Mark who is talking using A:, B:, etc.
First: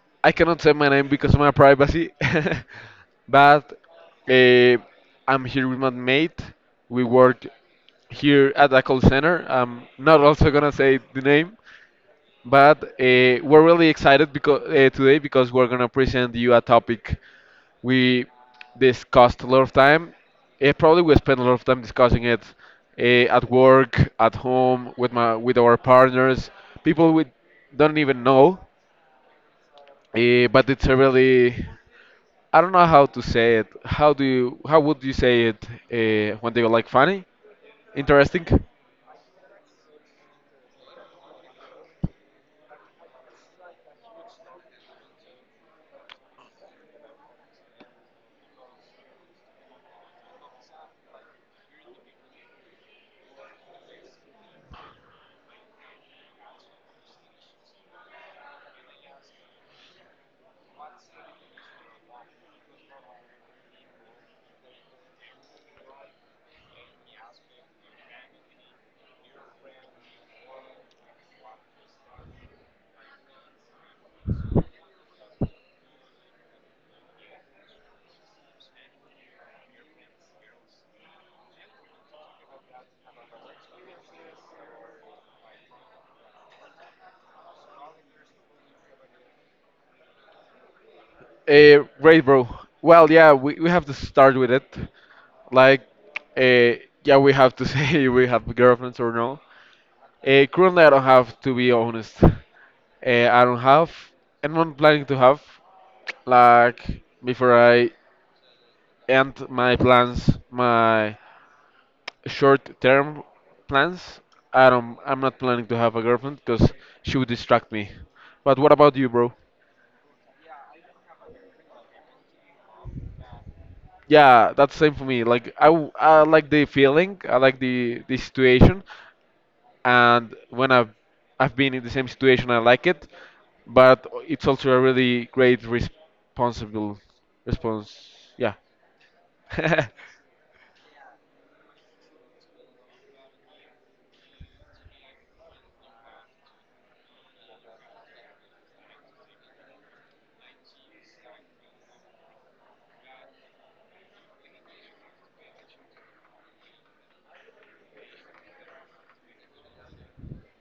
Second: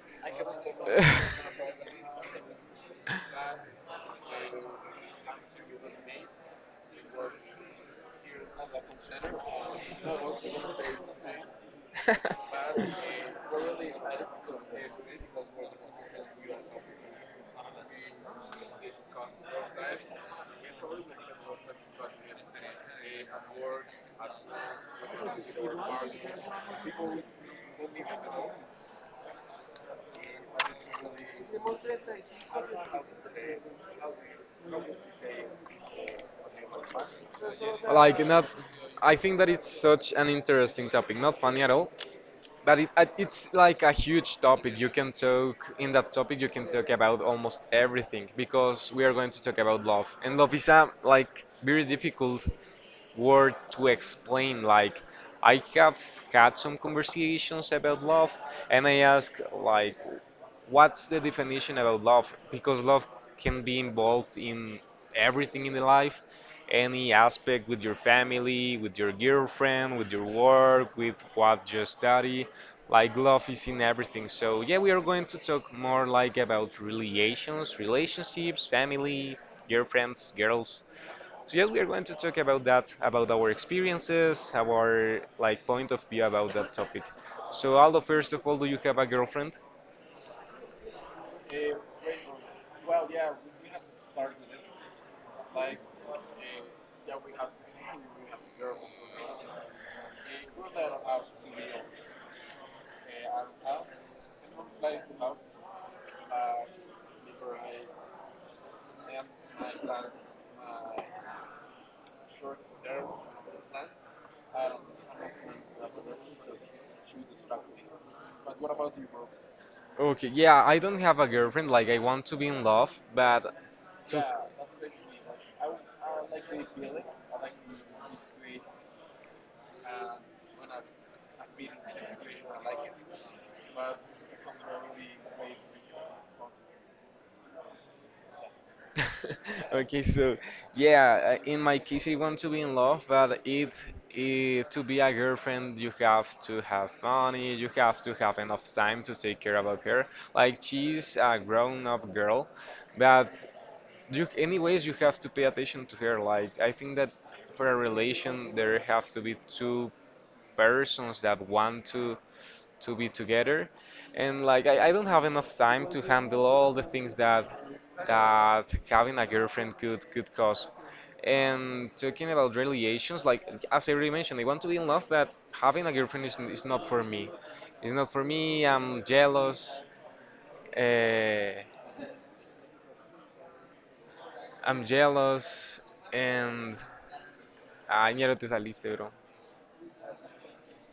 A: I cannot say my name because of my privacy, but uh, I'm here with my mate. We work here at a call center. I'm not also gonna say the name, but we're really excited because today because we're gonna present you a topic we discussed a lot of time. Probably we spent a lot of time discussing it at work, at home, with my with our partners, people we don't even know. But it's a really I don't know how to say it. How do you how would you say it when they were like funny,
B: Like
A: interesting?
B: not, I think that it's such an interesting topic, not funny at all. But it's like a huge topic. You can talk, in that topic, you can talk about almost everything, because we are going to talk about love. And love is a very difficult word to explain. Like, I have had some conversations about love, and I ask, like, what's the definition about love? Because love can be involved in everything in the life, any aspect, with your family, with your girlfriend, with your work, with what you study. Like love is in everything. So yeah, we are going to talk more like about relations, relationships, family, girlfriends, girls. So yes, we are going to talk about that, about our experiences, our like point of view about that topic. So Aldo, first of all, do you have a girlfriend?
A: Great, bro. Well, yeah, we have to start with it. Like, uh, yeah, we have to say we have girlfriends or no. Currently, I don't have, to be honest. I don't have, and I'm planning to have, like, before I end my plans, my short-term plans. I'm not planning to have a girlfriend because she would distract me. But what about you, bro?
B: Okay, yeah, I don't have a girlfriend. Like, I want to be in love, but to.
A: Yeah, that's same for me. I like the feeling, I like the situation, and when I've been in the same situation, I like it. But it's also a really great responsible response. Yeah. Yeah.
B: Okay, so yeah, in my case, I want to be in love, but it, to be a girlfriend, you have to have money, you have to have enough time to take care about her. Like she's a grown-up girl, but you, anyways, you have to pay attention to her. Like I think that for a relation, there have to be two persons that want to be together. And like I don't have enough time to handle all the things that having a girlfriend could cause. And talking about relations, like, as I already mentioned, I want to be in love, but having a girlfriend is not for me. It's not for me. I'm jealous. uh, I'm jealous. And ah, ñero te saliste bro.